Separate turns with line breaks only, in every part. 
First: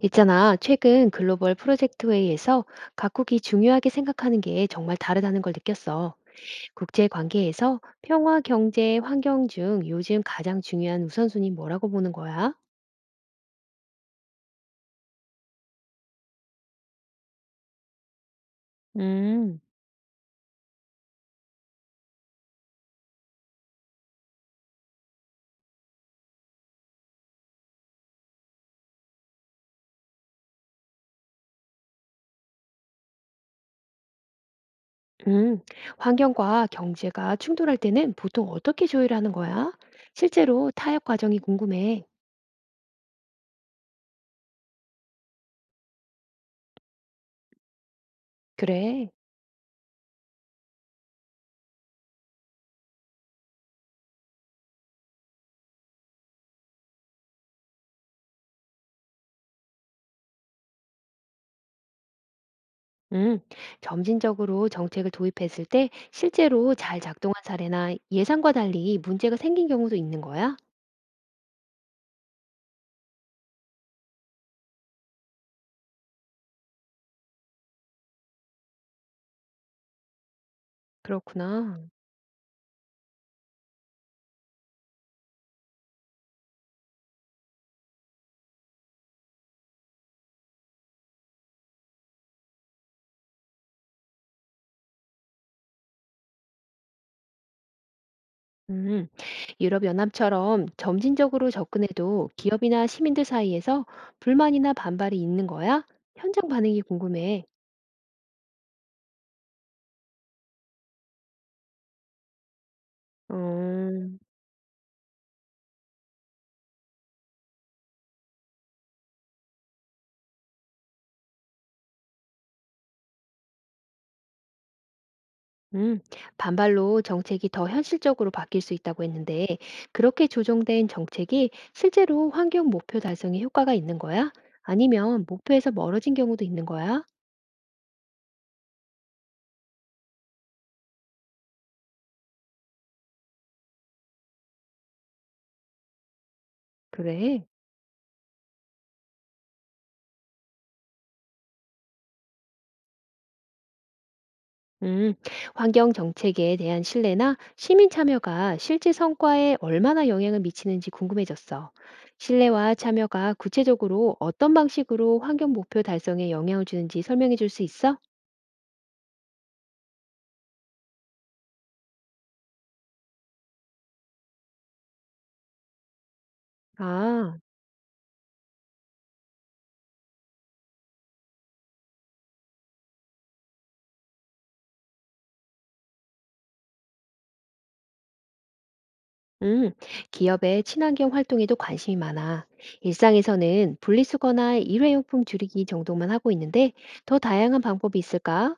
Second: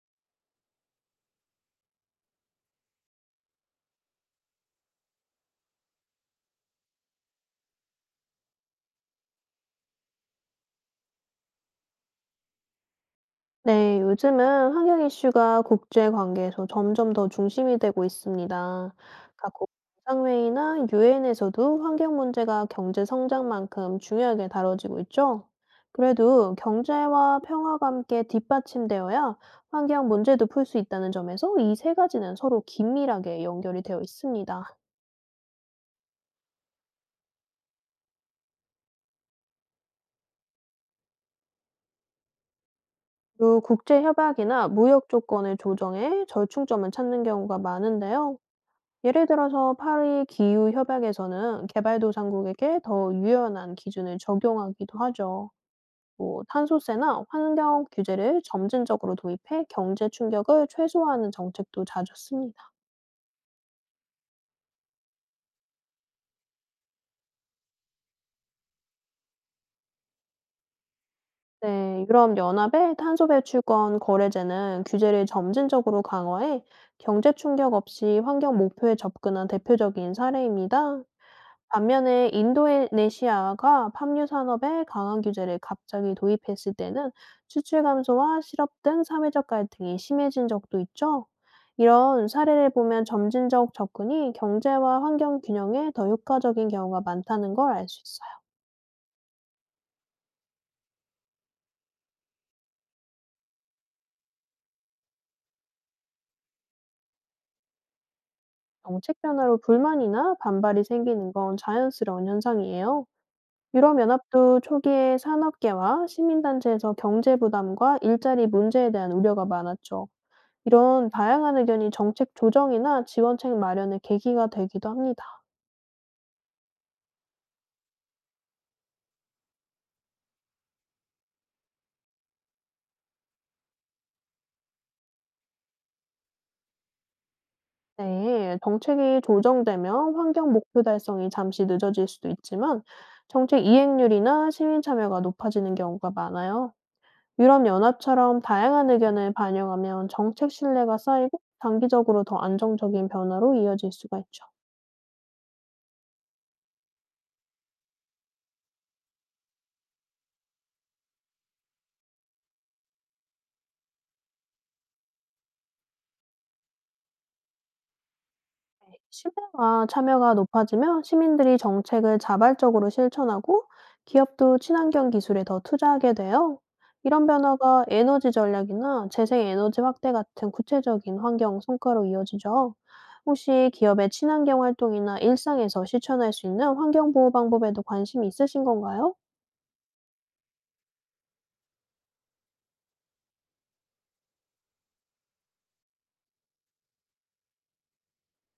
있잖아, 최근 글로벌 프로젝트 회의에서 각국이 중요하게 생각하는 게 정말 다르다는 걸 느꼈어. 국제 관계에서 평화, 경제, 환경 중 요즘 가장 중요한 우선순위 뭐라고 보는 거야?
네, 요즘은 환경 이슈가 국제 관계에서 점점 더 중심이 되고 있습니다.
음,
각국 정상회의나 유엔에서도 환경 문제가 경제 성장만큼 중요하게 다뤄지고 있죠. 그래도 경제와 평화가 함께 뒷받침되어야 환경 문제도 풀 수 있다는 점에서 이 세 가지는 서로 긴밀하게 연결이 되어 있습니다.
음, 환경과 경제가 충돌할 때는 보통 어떻게 조율하는 거야? 실제로 타협 과정이 궁금해.
또 국제 협약이나 무역 조건을 조정해 절충점을 찾는 경우가 많은데요.
그래.
예를 들어서 파리 기후 협약에서는 개발도상국에게 더 유연한 기준을 적용하기도 하죠. 또 탄소세나 환경 규제를 점진적으로 도입해 경제 충격을 최소화하는 정책도 자주 씁니다.
음, 점진적으로 정책을 도입했을 때 실제로 잘 작동한 사례나 예상과 달리 문제가 생긴 경우도 있는 거야?
네, 유럽 연합의 탄소 배출권 거래제는 규제를 점진적으로 강화해 경제 충격 없이 환경 목표에 접근한 대표적인 사례입니다.
그렇구나.
반면에 인도네시아가 팜유 산업에 강한 규제를 갑자기 도입했을 때는 수출 감소와 실업 등 사회적 갈등이 심해진 적도 있죠. 이런 사례를 보면 점진적 접근이 경제와 환경 균형에 더 효과적인 경우가 많다는 걸 알 수 있어요.
음, 유럽연합처럼 점진적으로 접근해도 기업이나 시민들 사이에서 불만이나 반발이 있는 거야? 현장 반응이 궁금해.
정책 변화로 불만이나 반발이 생기는 건 자연스러운 현상이에요.
음,
유럽연합도 초기에 산업계와 시민단체에서 경제 부담과 일자리 문제에 대한 우려가 많았죠. 이런 다양한 의견이 정책 조정이나 지원책 마련의 계기가 되기도 합니다.
음, 반발로 정책이 더 현실적으로 바뀔 수 있다고 했는데, 그렇게 조정된 정책이 실제로 환경 목표 달성에 효과가 있는 거야? 아니면 목표에서 멀어진 경우도 있는 거야?
네, 정책이 조정되면 환경 목표 달성이 잠시 늦어질 수도 있지만 정책 이행률이나 시민 참여가 높아지는 경우가 많아요.
그래.
유럽연합처럼 다양한 의견을 반영하면 정책 신뢰가 쌓이고 장기적으로 더 안정적인 변화로 이어질 수가 있죠.
음, 환경 정책에 대한 신뢰나 시민 참여가 실제 성과에 얼마나 영향을 미치는지 궁금해졌어. 신뢰와 참여가 구체적으로 어떤 방식으로 환경 목표 달성에 영향을 주는지 설명해 줄 수 있어?
신뢰와 참여가 높아지면 시민들이 정책을 자발적으로 실천하고 기업도 친환경 기술에 더 투자하게 돼요. 이런
아,
변화가 에너지 전략이나 재생 에너지 확대 같은 구체적인 환경 성과로 이어지죠. 혹시 기업의 친환경 활동이나 일상에서 실천할 수 있는 환경 보호 방법에도 관심이 있으신 건가요?
음, 기업의 친환경 활동에도 관심이 많아. 일상에서는 분리수거나 일회용품 줄이기 정도만 하고 있는데 더 다양한 방법이 있을까?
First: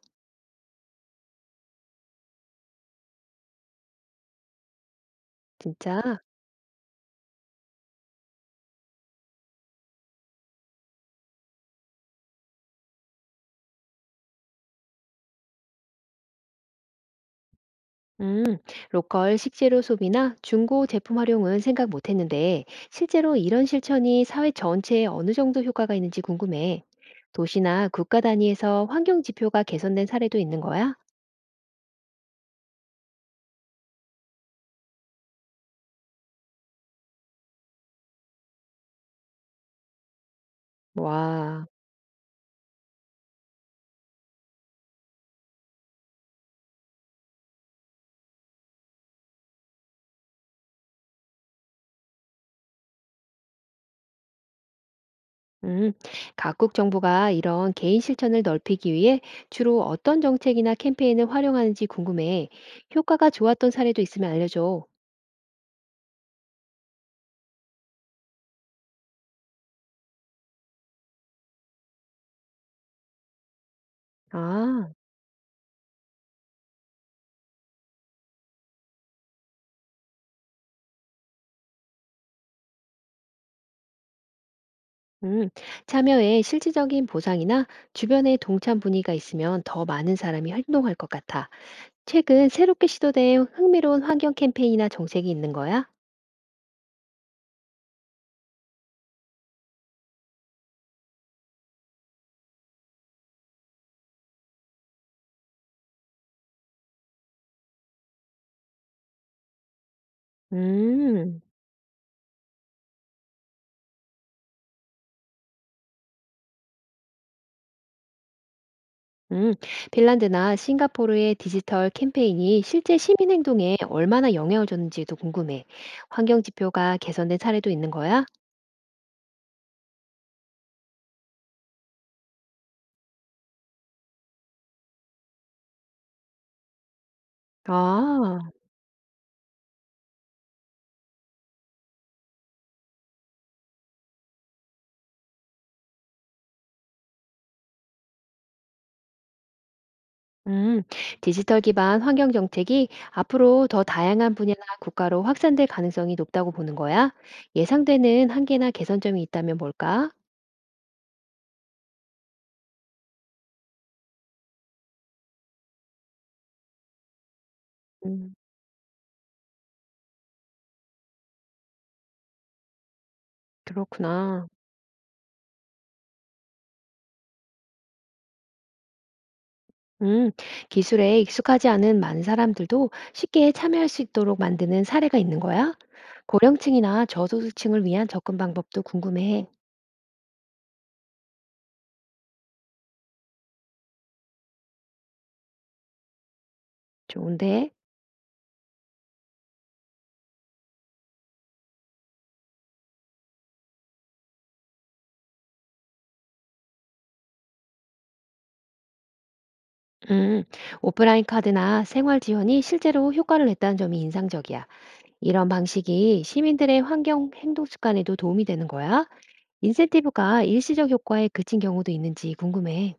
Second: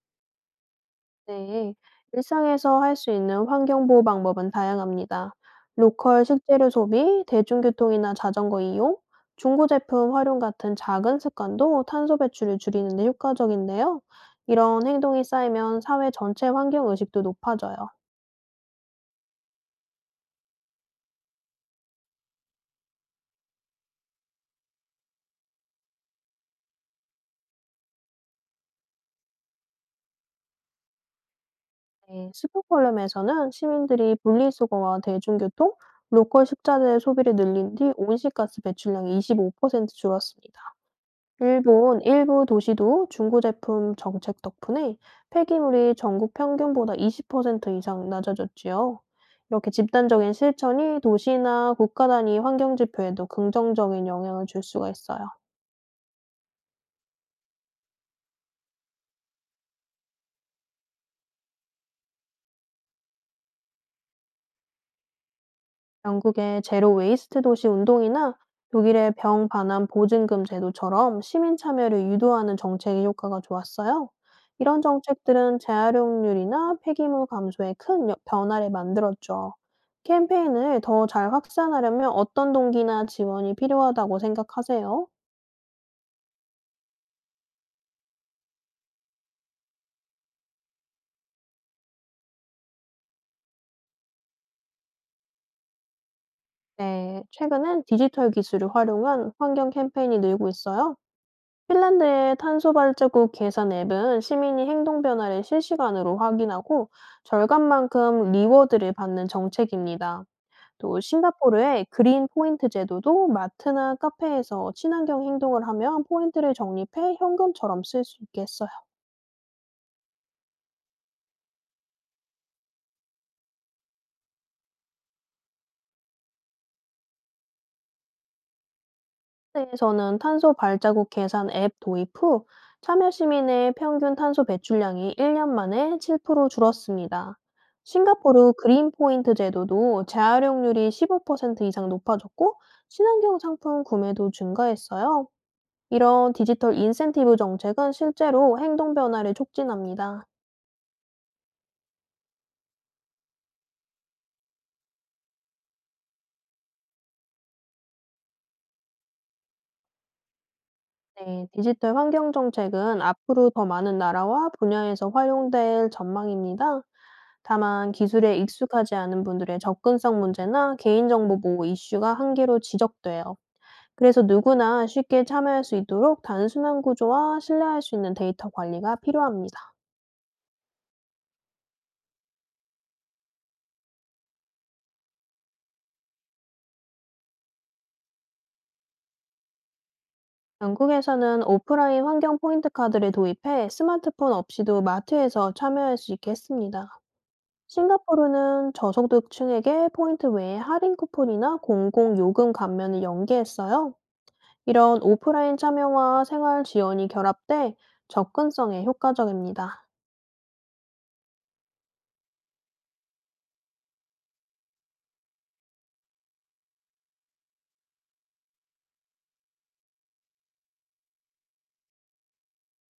네, 일상에서 할 수 있는 환경보호 방법은 다양합니다.
진짜?
로컬 식재료 소비, 대중교통이나 자전거 이용, 중고 제품 활용 같은 작은 습관도 탄소 배출을 줄이는 데 효과적인데요. 이런 행동이 쌓이면 사회 전체 환경 의식도 높아져요.
음, 로컬 식재료 소비나 중고 제품 활용은 생각 못했는데 실제로 이런 실천이 사회 전체에 어느 정도 효과가 있는지 궁금해. 도시나 국가 단위에서 환경 지표가 개선된 사례도 있는 거야?
네, 스톡홀름에서는 시민들이 분리수거와 대중교통, 로컬 식자재 소비를 늘린 뒤 온실가스 배출량이 25% 줄었습니다.
와,
일본 일부 도시도 중고 제품 정책 덕분에 폐기물이 전국 평균보다 20% 이상 낮아졌지요. 이렇게 집단적인 실천이 도시나 국가 단위 환경 지표에도 긍정적인 영향을 줄 수가 있어요.
음, 각국 정부가 이런 개인 실천을 넓히기 위해 주로 어떤 정책이나 캠페인을 활용하는지 궁금해. 효과가 좋았던 사례도 있으면 알려줘.
영국의 제로 웨이스트 도시 운동이나 독일의 병 반환 보증금 제도처럼 시민 참여를 유도하는 정책의 효과가 좋았어요. 이런
아.
정책들은 재활용률이나 폐기물 감소에 큰 변화를 만들었죠. 캠페인을 더 잘 확산하려면 어떤 동기나 지원이 필요하다고 생각하세요?
음, 참여에 실질적인 보상이나 주변에 동참 분위기가 있으면 더 많은 사람이 활동할 것 같아. 최근 새롭게 시도된 흥미로운 환경 캠페인이나 정책이 있는 거야?
네, 최근엔 디지털 기술을 활용한 환경 캠페인이 늘고 있어요. 핀란드의 탄소 발자국 계산 앱은 시민이 행동 변화를 실시간으로 확인하고 절감만큼 리워드를 받는 정책입니다. 또
음,
싱가포르의 그린 포인트 제도도 마트나 카페에서 친환경 행동을 하면 포인트를 적립해 현금처럼 쓸 수 있게 했어요.
음, 핀란드나 싱가포르의 디지털 캠페인이 실제 시민 행동에 얼마나 영향을 줬는지도 궁금해. 환경 지표가 개선된 사례도 있는 거야?
에서는 탄소 발자국 계산 앱 도입 후 참여 시민의 평균 탄소 배출량이 1년 만에 7% 줄었습니다.
아.
싱가포르 그린 포인트 제도도 재활용률이 15% 이상 높아졌고 친환경 상품 구매도 증가했어요. 이런 디지털 인센티브 정책은 실제로 행동 변화를 촉진합니다.
음, 디지털 기반 환경 정책이 앞으로 더 다양한 분야나 국가로 확산될 가능성이 높다고 보는 거야? 예상되는 한계나 개선점이 있다면 뭘까?
네, 디지털 환경 정책은 앞으로 더 많은 나라와 분야에서 활용될 전망입니다. 다만
음,
기술에 익숙하지 않은 분들의 접근성 문제나 개인정보 보호 이슈가 한계로 지적돼요. 그래서
그렇구나.
누구나 쉽게 참여할 수 있도록 단순한 구조와 신뢰할 수 있는 데이터 관리가 필요합니다.
음, 기술에 익숙하지 않은 많은 사람들도 쉽게 참여할 수 있도록 만드는 사례가 있는 거야? 고령층이나 저소득층을 위한 접근 방법도 궁금해.
영국에서는 오프라인 환경 포인트 카드를 도입해 스마트폰 없이도 마트에서 참여할 수 있게 했습니다.
좋은데?
싱가포르는 저소득층에게 포인트 외에 할인 쿠폰이나 공공 요금 감면을 연계했어요. 이런 오프라인 참여와 생활 지원이 결합돼 접근성에 효과적입니다.
음, 오프라인 카드나 생활 지원이 실제로 효과를 냈다는 점이 인상적이야. 이런 방식이 시민들의 환경 행동 습관에도 도움이 되는 거야? 인센티브가 일시적 효과에 그친 경우도 있는지 궁금해.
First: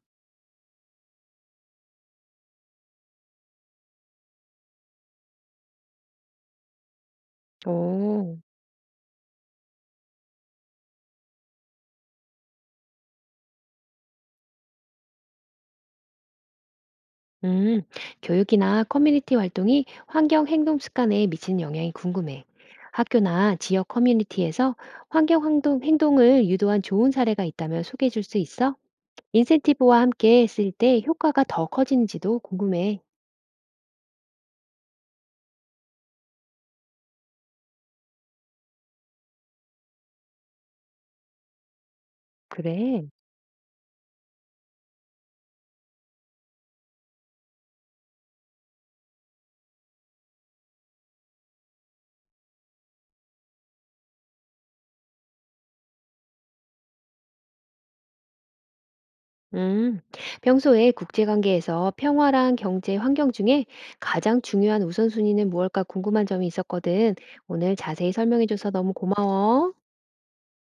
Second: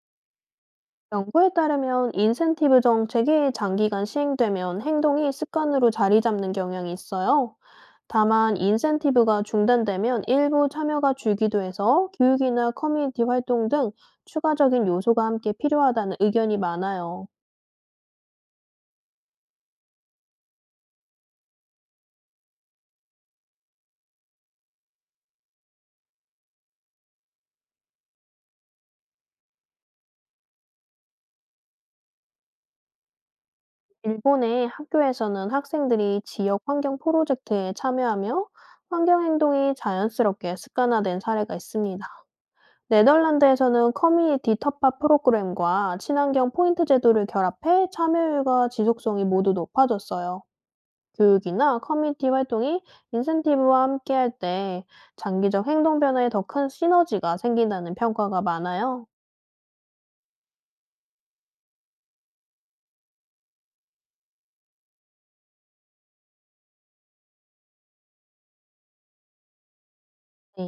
연구에 따르면 인센티브 정책이 장기간 시행되면 행동이 습관으로 자리 잡는 경향이 있어요.
오.
다만 인센티브가 중단되면 일부 참여가 줄기도 해서 교육이나 커뮤니티 활동 등 추가적인 요소가 함께 필요하다는 의견이 많아요.
음, 교육이나 커뮤니티 활동이 환경 행동 습관에 미치는 영향이 궁금해. 학교나 지역 커뮤니티에서 환경 행동을 유도한 좋은 사례가 있다면 소개해 줄 수 있어? 인센티브와 함께 했을 때 효과가 더 커지는지도 궁금해.
일본의 학교에서는 학생들이 지역 환경 프로젝트에 참여하며 환경 행동이 자연스럽게 습관화된 사례가 있습니다.
그래.
네덜란드에서는 커뮤니티 텃밭 프로그램과 친환경 포인트 제도를 결합해 참여율과 지속성이 모두 높아졌어요. 교육이나 커뮤니티 활동이 인센티브와 함께할 때 장기적 행동 변화에 더 큰 시너지가 생긴다는 평가가 많아요.
음, 평소에 국제관계에서 평화랑 경제 환경 중에 가장 중요한 우선순위는 무엇일까 궁금한 점이 있었거든. 오늘 자세히 설명해줘서 너무 고마워.
네.